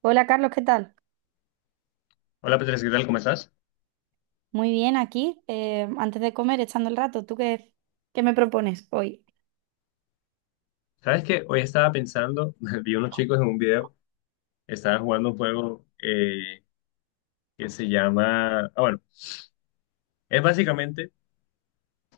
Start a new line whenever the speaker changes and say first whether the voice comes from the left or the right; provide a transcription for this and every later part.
right: Hola Carlos, ¿qué tal?
left: Hola Petres, ¿qué tal? ¿Cómo estás?
right: Muy bien, aquí, antes de comer, echando el rato. ¿Tú qué me propones hoy?
left: Sabes que hoy estaba pensando, vi unos chicos en un video, estaban jugando un juego, que se llama, bueno, es básicamente,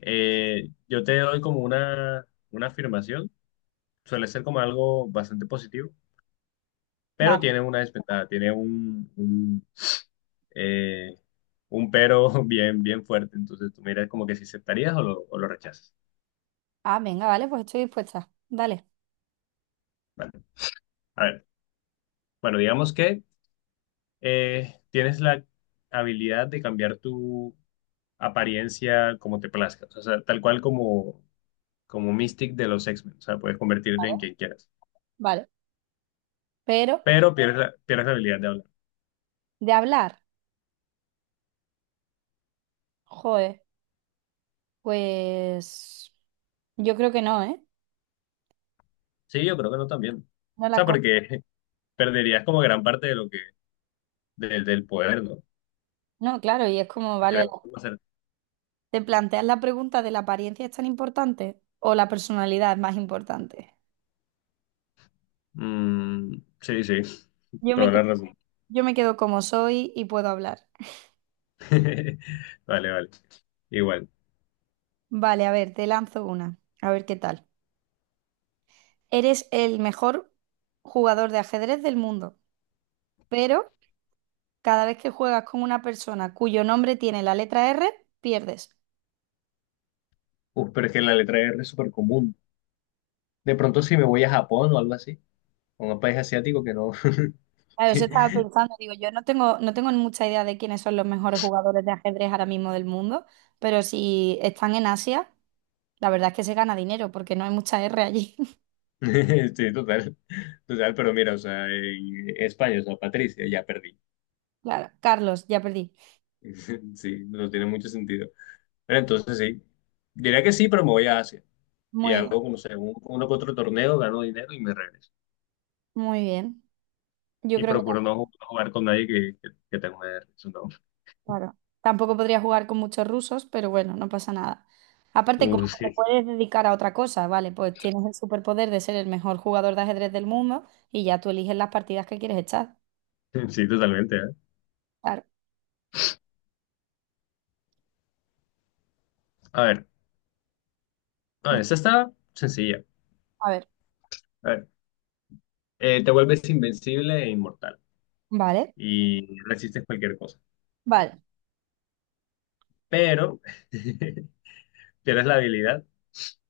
left: yo te doy como una afirmación, suele ser como algo bastante positivo, pero
right: Vale.
left: tiene una desventaja, tiene eh, un pero bien fuerte, entonces tú miras como que si aceptarías o o lo rechazas.
right: Ah, venga, vale, pues estoy dispuesta. Dale.
left: A ver, bueno, digamos que tienes la habilidad de cambiar tu apariencia como te plazca. O sea, como Mystic de los X-Men. O sea, puedes convertirte en quien quieras.
right: Vale. Pero,
left: Pero pierdes la habilidad de hablar.
right: de hablar, joder, pues yo creo que no, ¿eh?
left: Sí, yo creo que no también. O
right: No la
left: sea,
right: co-
left: porque perderías como gran parte de del poder, ¿no?
right: No, claro, y es como, vale,
left: Quisiera hacer-
right: te planteas la pregunta de la apariencia es tan importante o la personalidad es más importante.
left: Mm, sí,
right: Yo me,
left: toda
right: que-
left: la razón.
right: yo me quedo como soy y puedo hablar.
left: Vale. Igual.
right: Vale, a ver, te lanzo una. A ver qué tal. Eres el mejor jugador de ajedrez del mundo, pero cada vez que juegas con una persona cuyo nombre tiene la letra R, pierdes.
left: Uf, pero es que la letra R es súper común. De pronto si me voy a Japón o algo así, o a un país asiático que no,
right: Claro, eso estaba pensando, digo, yo no tengo, no tengo mucha idea de quiénes son los mejores jugadores de ajedrez ahora mismo del mundo, pero si están en Asia, la verdad es que se gana dinero porque no hay mucha R allí.
left: Sí, total, pero mira, o sea, en España, o sea, Patricia, ya perdí.
right: Claro, Carlos, ya perdí.
left: Sí, no tiene mucho sentido. Pero entonces sí, diría que sí, pero me voy a Asia y
right: Muy,
left: hago, no sé, uno que otro torneo, gano dinero y me regreso.
right: muy bien. Yo
left: Y
right: creo que
left: procuro no jugar con nadie que tenga una hernia, no.
right: claro. Tampoco podría jugar con muchos rusos, pero bueno, no pasa nada. Aparte, como que te
left: Sí,
right: puedes dedicar a otra cosa, ¿vale? Pues tienes el superpoder de ser el mejor jugador de ajedrez del mundo y ya tú eliges las partidas que quieres echar.
left: sí, totalmente, ¿eh?
right: Claro.
left: A ver, a ver,
right: Di-
left: esta está sencilla.
right: A ver,
left: A ver, te vuelves invencible e inmortal
right: vale,
left: y resistes cualquier cosa,
right: vale.
left: pero tienes la habilidad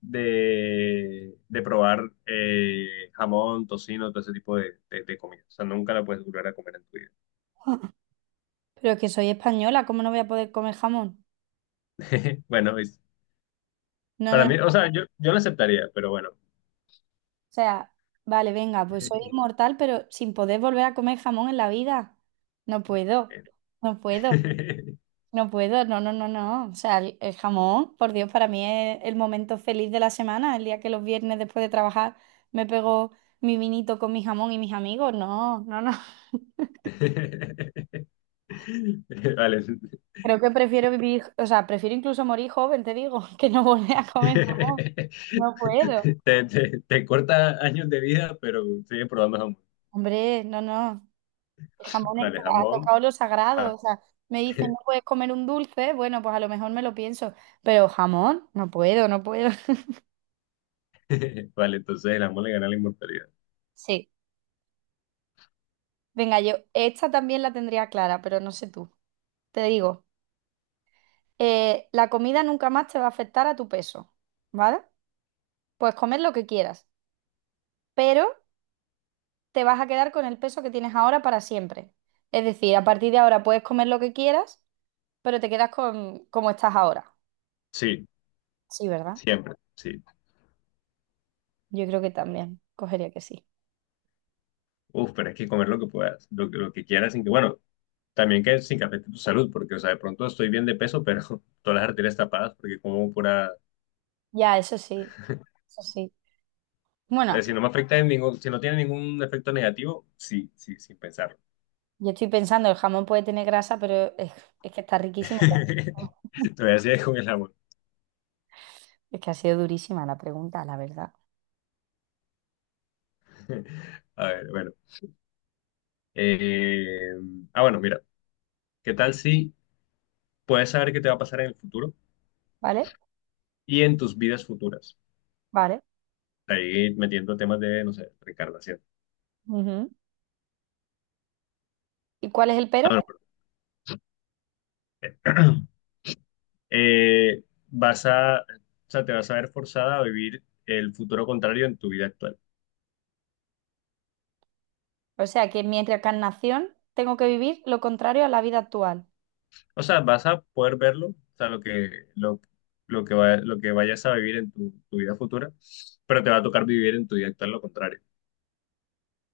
left: de probar jamón, tocino, todo ese tipo de comida. O sea, nunca la puedes volver a comer en tu vida.
right: Pero es que soy española, ¿cómo no voy a poder comer jamón?
left: Bueno,
right: No,
left: para
right: no, no.
left: mí, o
right: O
left: sea, yo la aceptaría, pero bueno.
right: sea, vale, venga, pues soy inmortal, pero sin poder volver a comer jamón en la vida. No puedo, no puedo. No puedo, no, no, no, no. O sea, el jamón, por Dios, para mí es el momento feliz de la semana, el día que los viernes después de trabajar me pego mi vinito con mi jamón y mis amigos. No, no, no.
left: Vale.
right: Creo que prefiero vivir, o sea, prefiero incluso morir joven, te digo, que no volver a comer jamón.
left: Te,
right: No puedo.
left: te corta años de vida, pero sigue probando jamón.
right: Hombre, no, no. El jamón es
left: Vale,
right: que ha
left: jamón.
right: tocado lo
left: Ah,
right: sagrado. O sea, me dicen, no puedes comer un dulce. Bueno, pues a lo mejor me lo pienso, pero jamón, no puedo, no puedo.
left: Vale, entonces el jamón le gana la inmortalidad.
right: Sí. Venga, yo esta también la tendría clara, pero no sé tú. Te digo, la comida nunca más te va a afectar a tu peso, ¿vale? Puedes comer lo que quieras, pero te vas a quedar con el peso que tienes ahora para siempre. Es decir, a partir de ahora puedes comer lo que quieras, pero te quedas con como estás ahora.
left: Sí,
right: Sí, ¿verdad?
left: siempre, sí.
right: Yo creo que también cogería que sí.
left: Uf, pero es que comer lo que puedas, lo que quieras, sin que, bueno, también que sin que afecte tu salud, porque, o sea, de pronto estoy bien de peso, pero todas las arterias tapadas, porque como pura,
right: Ya, eso sí, eso sí. Bueno,
left: si no me afecta en ningún, si no tiene ningún efecto negativo, sí, sin pensarlo.
right: yo estoy pensando, el jamón puede tener grasa, pero es que está riquísimo.
left: Todavía sigue con el amor.
right: Es que ha sido durísima la pregunta, la verdad.
left: A ver, bueno. Eh, bueno, mira, ¿qué tal si puedes saber qué te va a pasar en el futuro
right: ¿Vale?
left: y en tus vidas futuras?
right: Vale.
left: Ahí metiendo temas de, no sé, reencarnación.
right: Ujú. ¿Y cuál es el pero?
left: Ah, bueno, vas a, o sea, te vas a ver forzada a vivir el futuro contrario en tu vida actual.
right: O sea que mi reencarnación tengo que vivir lo contrario a la vida actual.
left: O sea, vas a poder verlo, o sea, lo, lo que vayas a vivir en tu vida futura, pero te va a tocar vivir en tu vida actual lo contrario.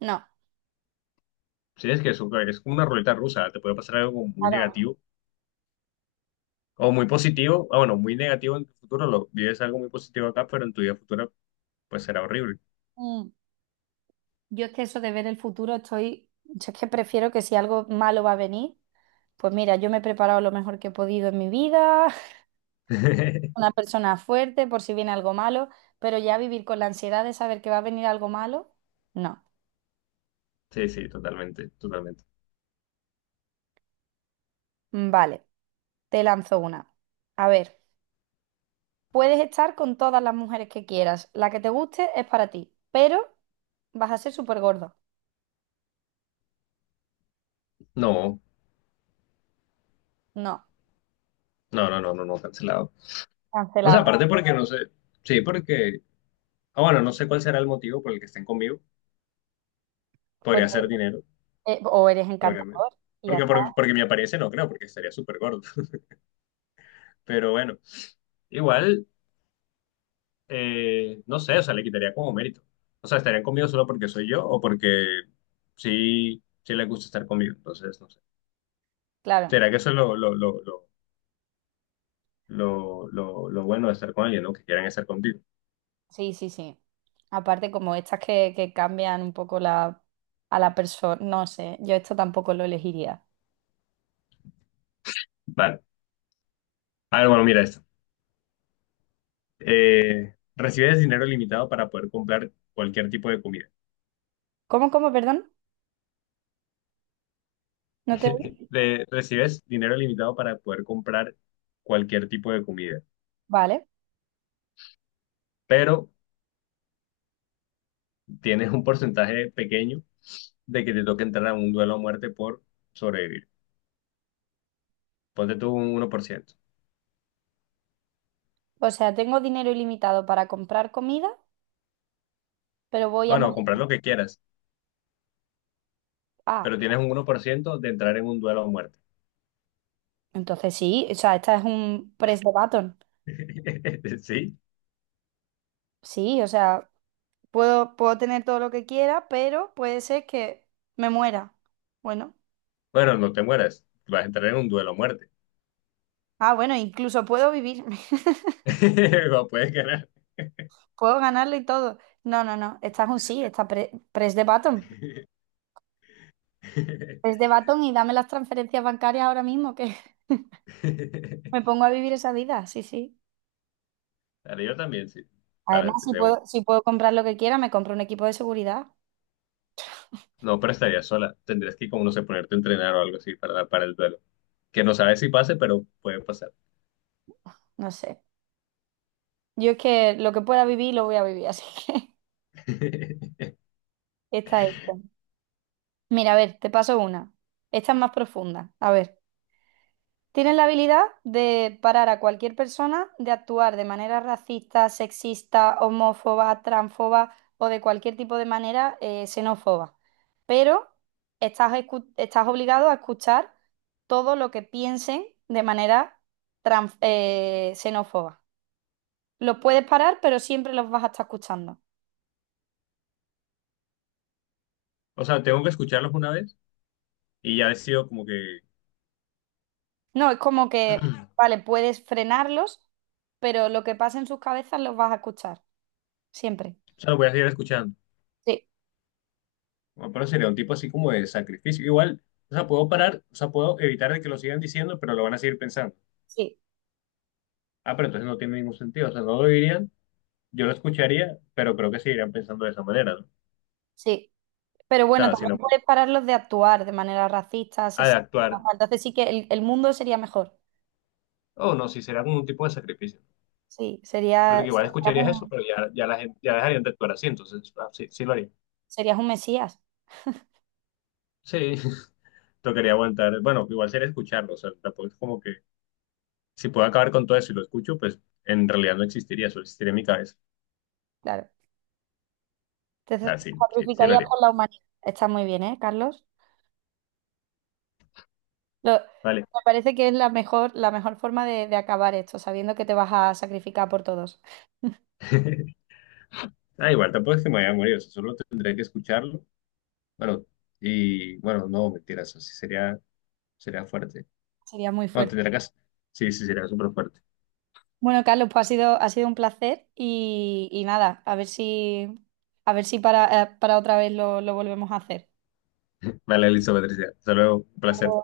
right: No,
left: Sí, es que es como una ruleta rusa, te puede pasar algo como muy
right: claro.
left: negativo o muy positivo, ah, bueno, muy negativo en tu futuro, lo vives algo muy positivo acá, pero en tu vida futura pues será horrible.
right: Mm. Yo es que eso de ver el futuro estoy, yo es que prefiero que si algo malo va a venir, pues mira, yo me he preparado lo mejor que he podido en mi vida, una persona fuerte por si viene algo malo, pero ya vivir con la ansiedad de saber que va a venir algo malo, no.
left: Sí, sí, totalmente, totalmente.
right: Mm, vale, te lanzo una. A ver, puedes estar con todas las mujeres que quieras, la que te guste es para ti, pero vas a ser súper gordo.
left: No,
right: No,
left: no, no, no, no, no, cancelado. O sea,
right: cancelamos.
left: aparte porque no sé, sí, porque, ah, bueno, no sé cuál será el motivo por el que estén conmigo. Podría ser dinero,
right: O eres
left: obviamente.
right: encantador y ya está.
left: Porque mi apariencia no creo, porque estaría súper gordo. Pero bueno, igual, no sé, o sea, le quitaría como mérito. O sea, estarían conmigo solo porque soy yo o porque sí, sí les gusta estar conmigo. Entonces, no sé.
right: Claro,
left: ¿Será que eso es lo bueno de estar con alguien, ¿no? Que quieran estar contigo.
right: sí, sí, sí. Aparte, como estas que cambian un poco la, a la persona, no sé, yo esto tampoco lo elegiría.
left: Vale. A ver, bueno, mira esto. Recibes dinero limitado para poder comprar cualquier tipo de comida
right: ¿Cómo, cómo, perdón? ¿No te oí?
left: recibes dinero limitado para poder comprar cualquier tipo de comida,
right: Vale.
left: pero tienes un porcentaje pequeño de que te toque entrar a un duelo a muerte por sobrevivir. Ponte tú un 1%.
right: O sea, tengo dinero ilimitado para comprar comida, pero voy a
left: O no,
right: morir.
left: comprar lo que quieras,
right: Ah,
left: pero tienes un uno por ciento de entrar en un duelo a muerte.
right: entonces sí, o sea, esta es un press de button.
left: Sí.
right: Sí, o sea, puedo tener todo lo que quiera, pero puede ser que me muera. Bueno.
left: Bueno, no te mueras. Vas a entrar en un duelo a muerte.
right: Ah, bueno, incluso puedo vivir.
left: O puedes ganar.
right: Puedo ganarlo y todo. No, no, no. Esta es un sí, esta press de button. Press de button y dame las transferencias bancarias ahora mismo, que me pongo a vivir esa vida. Sí, sí.
left: Dale, yo también, sí. Para,
right: Además,
left: de una.
right: si puedo comprar lo que quiera, me compro un equipo de seguridad.
left: No, pero estaría sola. Tendrías como no sé, ponerte a entrenar o algo así para el duelo. Que no sabes si pase, pero puede pasar.
right: No sé. Yo es que lo que pueda vivir, lo voy a vivir, así que está esto. Mira, a ver, te paso una. Esta es más profunda. A ver. Tienen la habilidad de parar a cualquier persona de actuar de manera racista, sexista, homófoba, transfoba o de cualquier tipo de manera xenófoba. Pero estás obligado a escuchar todo lo que piensen de manera xenófoba. Los puedes parar, pero siempre los vas a estar escuchando.
left: O sea, tengo que escucharlos una vez y ya decido como que,
right: No, es como que,
left: o
right: vale, puedes frenarlos, pero lo que pasa en sus cabezas los vas a escuchar. Siempre.
left: sea, lo voy a seguir escuchando.
right: Sí,
left: Bueno, pero sería un tipo así como de sacrificio. Igual, o sea, puedo parar, o sea, puedo evitar de que lo sigan diciendo, pero lo van a seguir pensando.
right: sí,
left: Ah, pero entonces no tiene ningún sentido. O sea, no lo dirían, yo lo escucharía, pero creo que seguirían pensando de esa manera, ¿no? O
right: sí. Pero bueno,
left: sea, si
right: también
left: no,
right: puedes pararlos de actuar de manera racista,
left: ha de
right: asesina.
left: actuar.
right: Entonces sí que el mundo sería mejor.
left: Oh, no, sí, será como un tipo de sacrificio.
right: Sí,
left: Porque igual escucharías eso, pero ya la gente, ya dejarían de actuar así, entonces ah, sí, sí lo haría.
right: serías un mesías,
left: Sí, Tocaría aguantar, bueno, igual sería escucharlo, o sea, tampoco es como que si puedo acabar con todo eso y lo escucho, pues en realidad no existiría, solo existiría en mi cabeza.
right: claro.
left: Ah,
right: Entonces
left: sí, sí lo
right: sacrificarías
left: haría.
right: por la humanidad. Está muy bien, ¿eh, Carlos?
left: Vale.
right: Me parece que es la mejor forma de acabar esto, sabiendo que te vas a sacrificar por todos.
left: Ah, igual tampoco es que me vaya a morir, o sea, solo tendría que escucharlo. Bueno, y bueno, no, mentiras, así sería, sería fuerte.
right: Sería muy
left: No,
right: fuerte.
left: tendría que, sí, sí, sería súper fuerte.
right: Bueno, Carlos, pues ha sido un placer y nada, a ver si para, para otra vez lo volvemos a hacer.
left: Vale, Elizabeth, Patricia, hasta luego, un placer.